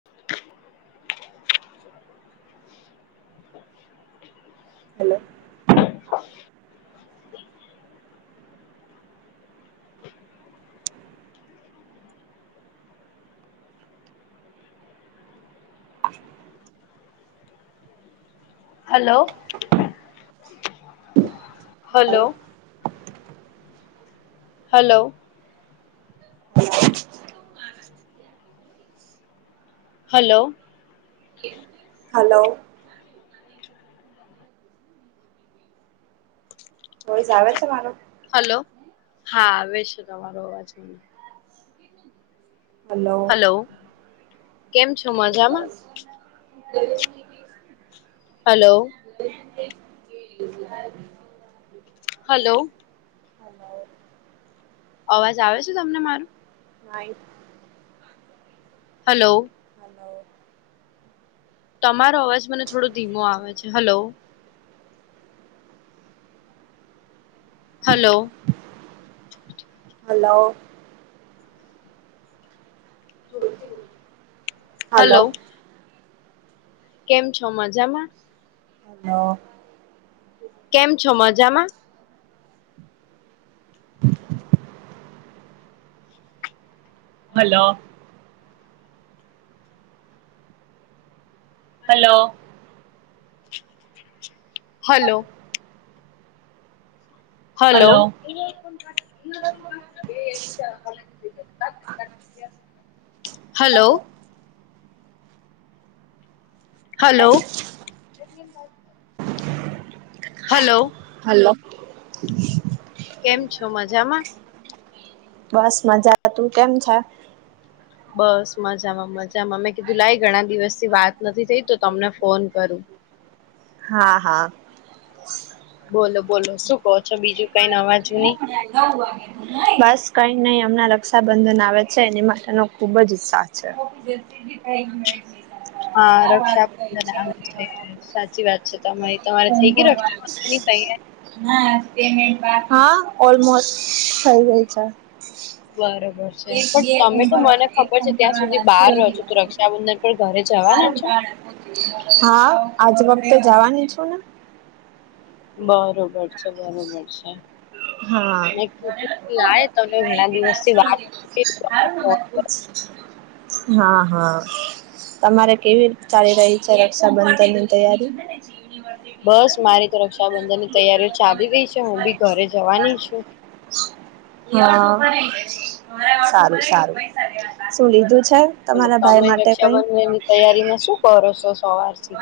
[inaudible] Hello- hello- hello- hello- [inaudible] hello- hello- voice આવે છે મારો- હલો હા આવે છે તમારો અવાજ મને- હલો- કેમ છો મજામાં હલો- હ [unintelligible] હલો- હ [unintelligible] અવાજ આવે છે તમને મારું- આ [unintelligible] હલો- [inaudible] તમારો અવાજ મને થોડો ધીમો આવે છે હલો- હલો [unintelligible] હલો- [inaudible] હાલો! હલો કેમ છો! મજામાં. હ. કેમ છો! મજામાં. Hello! Hello! Hello! Hello! [inaudible] [inaudible] Hello! Hello! Hello! Hello! કેમ છો! મજામાં. બસ મજા, તું કેમ છે? બસ મજામાં- મજામાં મેં કીધું લાઈ ઘણા દિવસ થી વાત નથી થઈ તો તમને ફોન કરું. હા! હા! બોલો! બોલો! શું કહો છો, બીજું કઈ નવા જૂની. [unintelligible] નવ વાગે બસ કઈ નહી અમણાં રક્ષાબંધન આવે છે. એની માટેનો ખુબ જ ઉત્સાહ છે. [inaudible] ટાઈમ [inaudible] હા, રક્ષાબંધન આવે છે સાચી વાત છે તમારી તમારે થઈ ગેઇ ર [unintelligible] ની તૈયારી. હા! ઓલમોસ થઇ ગયી છે. બરોબર છે એક પણ બે તમે ફોર્મ તો મને ભરવાના એક ફોમ ભરવાનો છેલ્લો દિવસ [unintelligible] પણ ઘરે જ હા, આજ વખતે જવાની છું ને! બરોબર છે! બરોબર છે! હા મેં કીધું લાઇ તને ઘણા દિવસથી વાત [unintelligible] ફોન. કરું. હા! હા! તમારે કેવી ચાલી રહી? [unintelligible] રક્ષાબંધની તૈયારી? બસ મારી તો રક્ષાબંધન ની તૈયારીઓ ચાલી રહી છે હું બી ઘરે જવાની છું. [inaudible] હા, સારું- સારું શું લીધું છે? તમારા ભાઈ માટે કંઈ? તૈયારી માં શું કરો સોં સવારથી?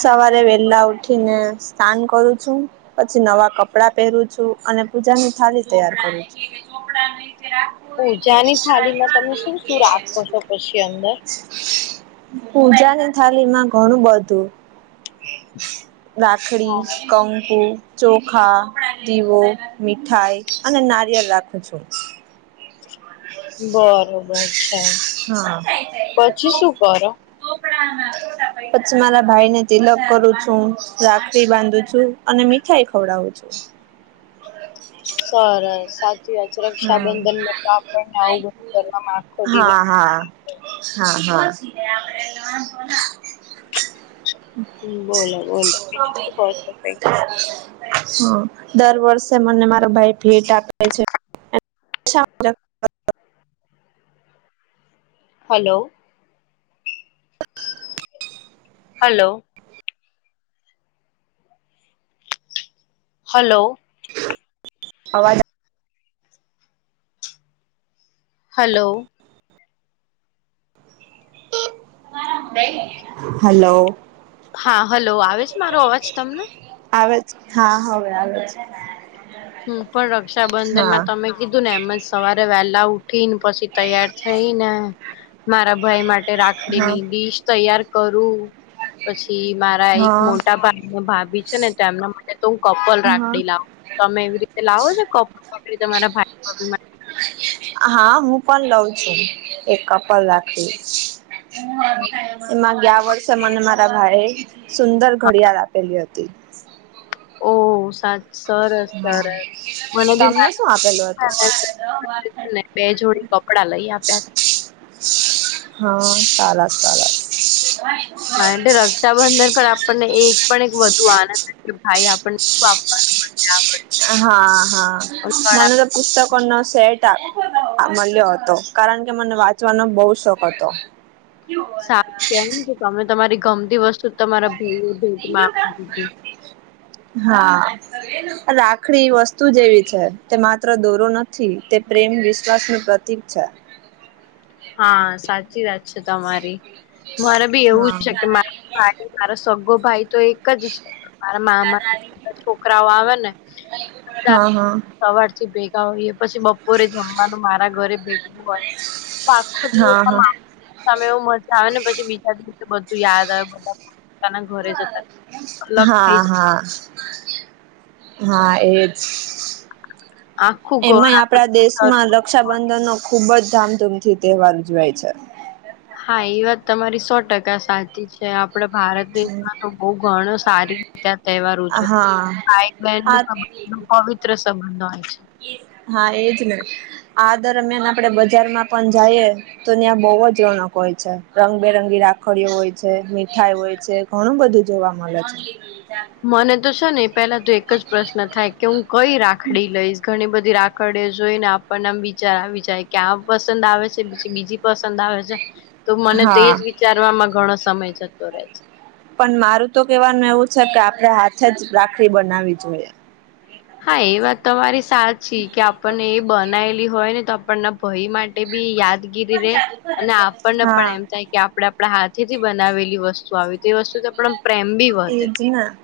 સવારે વેલા ઉઠી ને સ્નાન કરું છું. પછી નવા કપડા પહેરું છું અને પૂજાની થાળી તૈયાર કરું છું. કોઈ કે છોકરાની [unintelligible] કે પૂજાની થાળીમાં તમે શું શું રાખો છો પછી અંદર? મોઢું. પૂજાની થાલી માં ઘણું બધું. રાખડી હા. કંકુ. ચોખા દીવો મીઠાઈ અને નારિયેળ રાખું છું. બરોબર છે. હા પછી શું કરો? [inaudible] પછી મારા ભાઈ ને તિલક કરું છું રાખડી બાંધું છું. અને મીઠાઈ ખવડાવું છું. સરસ સાચી વાત છે હા રક્ષાબંધન માટે આપણને આવું બંધ કરવાવામાં આખો હા દિવસ હા! હા, હા બોલો! બોલો! બીજું [unintelligible] હ દર વર્ષે મને મારો ભાઈ ભેટ આપે છે શા હલો હલો હલો અવાજ- હલો- હલો- હા હલો આવે છે મારો અવાજ તમને? આવે જ હા હવે આવે- હું પણ રક્ષાબંધન માં હા તમે- કીધું ને એમજ સવારે વેલા ઉઠી ને પછી તૈયાર થઈ ને- મારા ભાઈ માટે હા રાખડીની ડીશ તૈયાર કરું- પછી મારા એક હા મોટા ભાઈને ભાભી છે ને તેમના માટે તો હું કપલ હા. રાખડી લાવુ - તમે એવી રીતે લાવો છ કપડ કપડી તમારા ભાઈ ભાભી માટે- હા હું પણ લઉં છું એક કપલ રાખવી- એમાં ગયા વર્ષે મને મારા ભાઈ- સુંદર ઘડિયાળ આપેલી હતી- ઓ સાત સરસ હા. સરસ મને બી તમને મા- શું આપેલું હતું? ને બે જોડી કપડા લઈ આપ્યા- હા સાર સાર [unintelligible] નાન્ટ બંદર પર આપણને એક પણ એક વધુ આનંદ છે કે ભાઈ આપણનેપવાનું- હા હા ઘણા મને તો [unintelligible] પુસ્તકોનો સેટ મળ્યો હતો કારણ કે મને વાંચવાનો બહુ શોખ હતો- સાારું કે ને કે તમે તમારી ગમતી વસ્તુ તમારા ભાઈ એ ભ- [unintelligible] હા રાખડી વસ્તુ જેવી છે તે માત્ર દોરો નથી- થી તે પ્રેમ વિશ્વાસનું પ્રતિક છે. હા સાચી વાત છે તમારી- મારે બી એવું હા છે કે મારા ભાઈ મારો સગગો ભાઈ તો એક જ છે. મારા મામાધા છોકરાઓ આવે ને હા સવારથી ભેગા હોઈએ પછી બપોરે જમવાનું મારા ઘરે ભેગવું હોય- પાખો દિવસ હા હા હા તમે એવ મજા આવે ને પછી બીજા દિવસે બધું યાદ આવે બધા- ઘરે જતા અલગ હા થઈ હા હા એજ- જાય આખું ઘર એમાંય આપણા આખું દેશમાં- રક્ષાબંધન નો ખુબ જ ધામધૂમથી તહેવાર ઉજવાય છે. હા એ વાત તમારી સો ટકા સાચી છે. આપડે ભારત દેશમાં તો બહ ઘણું સારી- ત્યાં તહેવાર ઉજ હા ભાઈ બહેન આ ન સંબંધ ન પવિત્ર સંબંધ હોય છે. હા એજ ને આ દરમિયાન આપડે બજારમાં પણ જઈએ- તો ત્યાં બહુ જ રોણક હોય છે રંગબેરંગી રાખડીઓ હોય છે મીઠાઈ હોય છે. ઘણું બધું જોવા મળે છે. મને તો છે ને પેલા તો એક જ પ્રશ્ન થાય કે હું કઈ રાખડી લઈશ ઘણી બધી રાખ- આખડે જોઈ ને આપણને આમ વિચાર આવી જાય ક્યાં પસંદ આવે છે બીજી પસંદ આવે છે. તો મને તેજ હા વિચારમાં ઘણો સમય જતો રહે છે. પણ મારું તો કેવાનું એવું છે કે આપડણે હાથે જ રાખડી બનાવી જોઈએ- હા એ વાત તમારી સાચી કે આપણને એ બનાયલી- હોય ને તો આપણના ભય માટે બી યાદગીરી રે અને આપણને પણ હા એમ થાય કે આપડા- આપણા હાથે થી બનાવેલી વસ્તુ આવી તો એ વસ્તુ તો આપ પ્રેમ બી- એ વધે જ ના-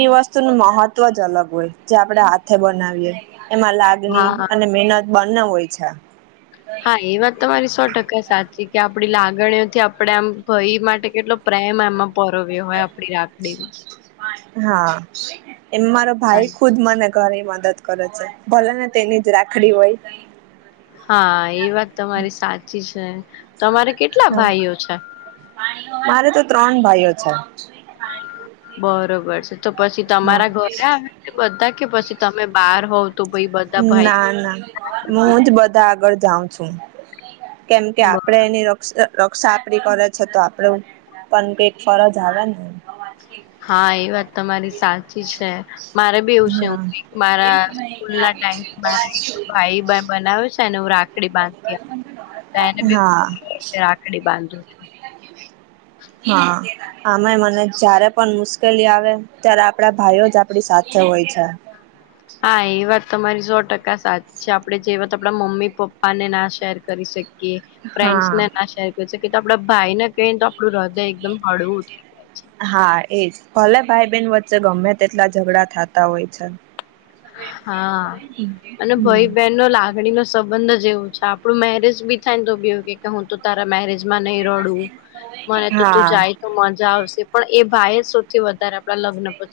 એ વસ્તુ નું મહત્વ જ અલગ હોય જે આપડે હાથે બનાવીએ એમાં લાગ હા અને મેનત બંને હોય છે હા એ વાત તમારી સો ટકા સાચી કે આપણી લાગણીઓથી આપણે આમ ભય માટે કેટલો પ્રેમ એમાં પરવ હોય આપડી રાખડીમાં હા એમ મારો હા ભાઈ ખુદ મને ઘરી મદદ કરે છે ભલે ને તેની જ રાખડી હોય. હા એ વાત તમારી સાચી છે તમારે કેટલા હા ભાઈઓ છે? મારે તો ત્રણ ભાઈઓ છે. બરોબર છે તો પછી હા. તમારા ઘરે આવે બધા કે પછી તમે બાર હોવ તો ભાઈ બ બધા ના ના હું જ બધા આગળ જાઉં છું. કેમ કે આપડે એની રક્ષા રક્ષા આપડી કરે છે તો આપડું પણ કઈક ફરજ આવે ને. હા એ વાત તમારી સાચી છે મારે બી એવું છે હું હા. મારા સ્કૂલ ના ટાઈમથી મારે ભાઈ [inaudible] બનાવ છે ને હું રાખડી બાંધ હા રાખડી બાંધુ છું. હા આમે મને જયારે પણ મુશ્કેલી આવે ત્યારે આપડા ભાઈઓ જ આપડી સાથે હોય છે. હા એ વાત તમારી સો ટકા સાચ આપડણે જે વાત આપડા મમ્મી પપ્પા ને ના શેર કરી શ કીએ ફ્રેન્ડસ ને હા. ના શેર કર છે કે આપડા ભાઈને કહી તો આપણું હૃદય એકદમ હળવું થાય હા એજ ભલે ભાઈ બેેન વચ્ચે ગમે તેટલા ઝઘડા થતા હોય છે. હા અને હમ. ભાઈ બહેન નો લાગણી નો સંબંધ જ એવું છે આપણું મેરેજ બી થાય ને તો બીવું કે હું તો તારા મેરેજ માં નઈ રડું મને તો તું હા. જાય તો મજા આવશે પણ એ ભાઈ સૌથી વધારે આપડા લગ્ન પ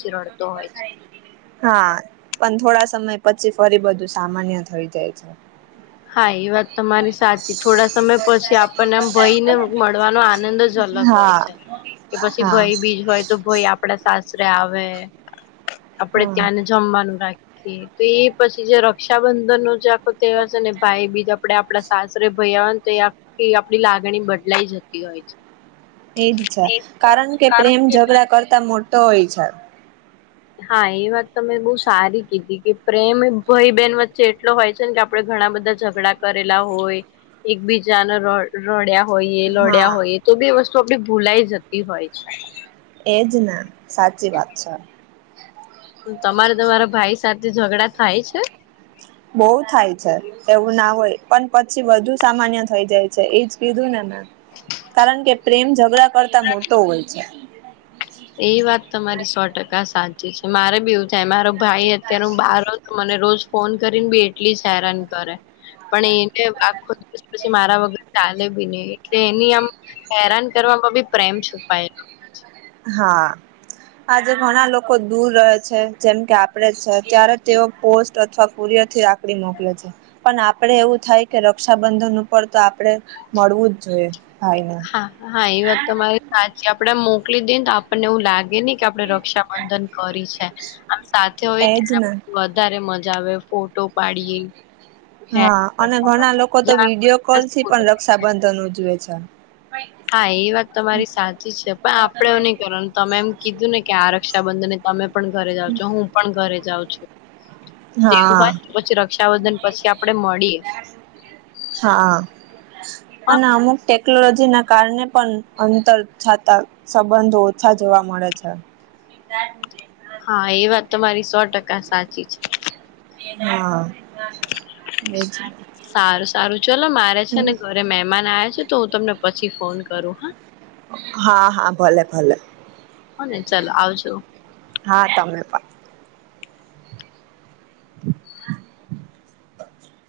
[inaudible] હા પન થોડા સમય પછી ફરી બધું સામાન્ય થઈ જાય છે. હા એ વાત તમારી સાચી થોડા સમય પછી આપણને આમ ભય ને મળવાનો આનંદ જ અલગ હોય હા છે કે પછી હા ભય બીજ હોય તો ભય આપડા સાસરે આવે આપડે હા. ત્યાંને જમવાનું રાખીએ તો એ પછી જે રક્ષાબંધન નો જે આખો તહેવાર છે ને ભાઈ બીજ આપડે આપડા સાસરે ભાઈ હોને તો આખી આપડી લાગણી બદલાઈ જતી હોય છે. એજ છે કારણ કે પ્રેમ ઝઘડા કરતા મોટો હોય છે. હા એ વાત તમે બો સારી કીધી કે પ્રેમ ભાઈ બેહેન વચ્ચે એટલો હોય છે ને કે આપણે ઘણા બધા ઝઘડા કરેલા હોય એકબીજાને ર રડ્યા હોઈય લડ્યા હા હોઈય તો બી વસ્તુ આપડી ભૂલાય જતી હોય છે. એજ ને સાચી વાત છે. તમારે તમારા ભાઈ સાથે ઝઘડા થાય છે? બો થાય છે. એવું ના હોય પણ પછી બધુ સામાન્ય થઈ જાય છે એજ કીધું ને મેં કારણ કે પ્રેમ ઝઘડા કરતા મોટો હોય છે. એ વાત તમારી સો ટકા સાચી છે મારે બી એવું થાય મારો ભાઈ અત્યાર બાર મને રોજ ફોન કરીને બી એટલી હેરાન કરે પણ એને આખો દિવસ પછી મારા વગર ચાલે બી ની એટલે એની આમ હેરાન કરવામાં બી પ્રેમ છુપાયલો હા આજે ઘણા લોકો દૂર રહે છે જેમ કે આપડે છે ત્યારે તેઓ પોસ્ટ અથવા કુરયરથી રાખ ડી મોકલે છે. પણ આપડે એવું થાય કે રક્ષાબંધન ઉપર તો આપડે મળવું જ જોઈએ ભાઈને હા હા એ વાત તમારી સાચી આપડે મોકલી દઈએને તો આપણને એવું લાગે ની કે આ પડે રક્ષાબંધન કરી છે આમ સાથે હોય એજ તેના ને વ ધારે મજા આવે ફોટો પાડીએ, હેર હા, અને કરતા ઘણા કરતા લોકો તો મજા આવે, આખો વિડીયો કોલ દિવસ થી પૂરો પણ થઈ જાય. રક્ષાબંધન ઉજવે છે. હા એ વાત તમારી સાચી છે, પણ આપડે એવું નહી કરવાનુ તમે એમ કીધું ને કે આ રક્ષાબંધનને તમે પણ ઘરે જાઓ છો, હું પણ ઘરે જાઉં છું. તેવું હા હોય તો પછી રક્ષાાબંધન પછી આપડે મળીએ, હા, હા અને અમુક ટેકનોલોજીના કારણે પણ અંતર જાતા સંબંધો ઓછા જોવા મળે છે. [unintelligible] હા, એ વાત તમારી સો ટકા સાચી છે. હા એજ. સારું સારું ચલો મારે છે ને ઘરે મહેમાન આ છે તો હું તમને પછી ફોન કરું હા. હા, હા ભલે ભલે હોને ચાલો આવજો. હા તમે પણ [inaudible]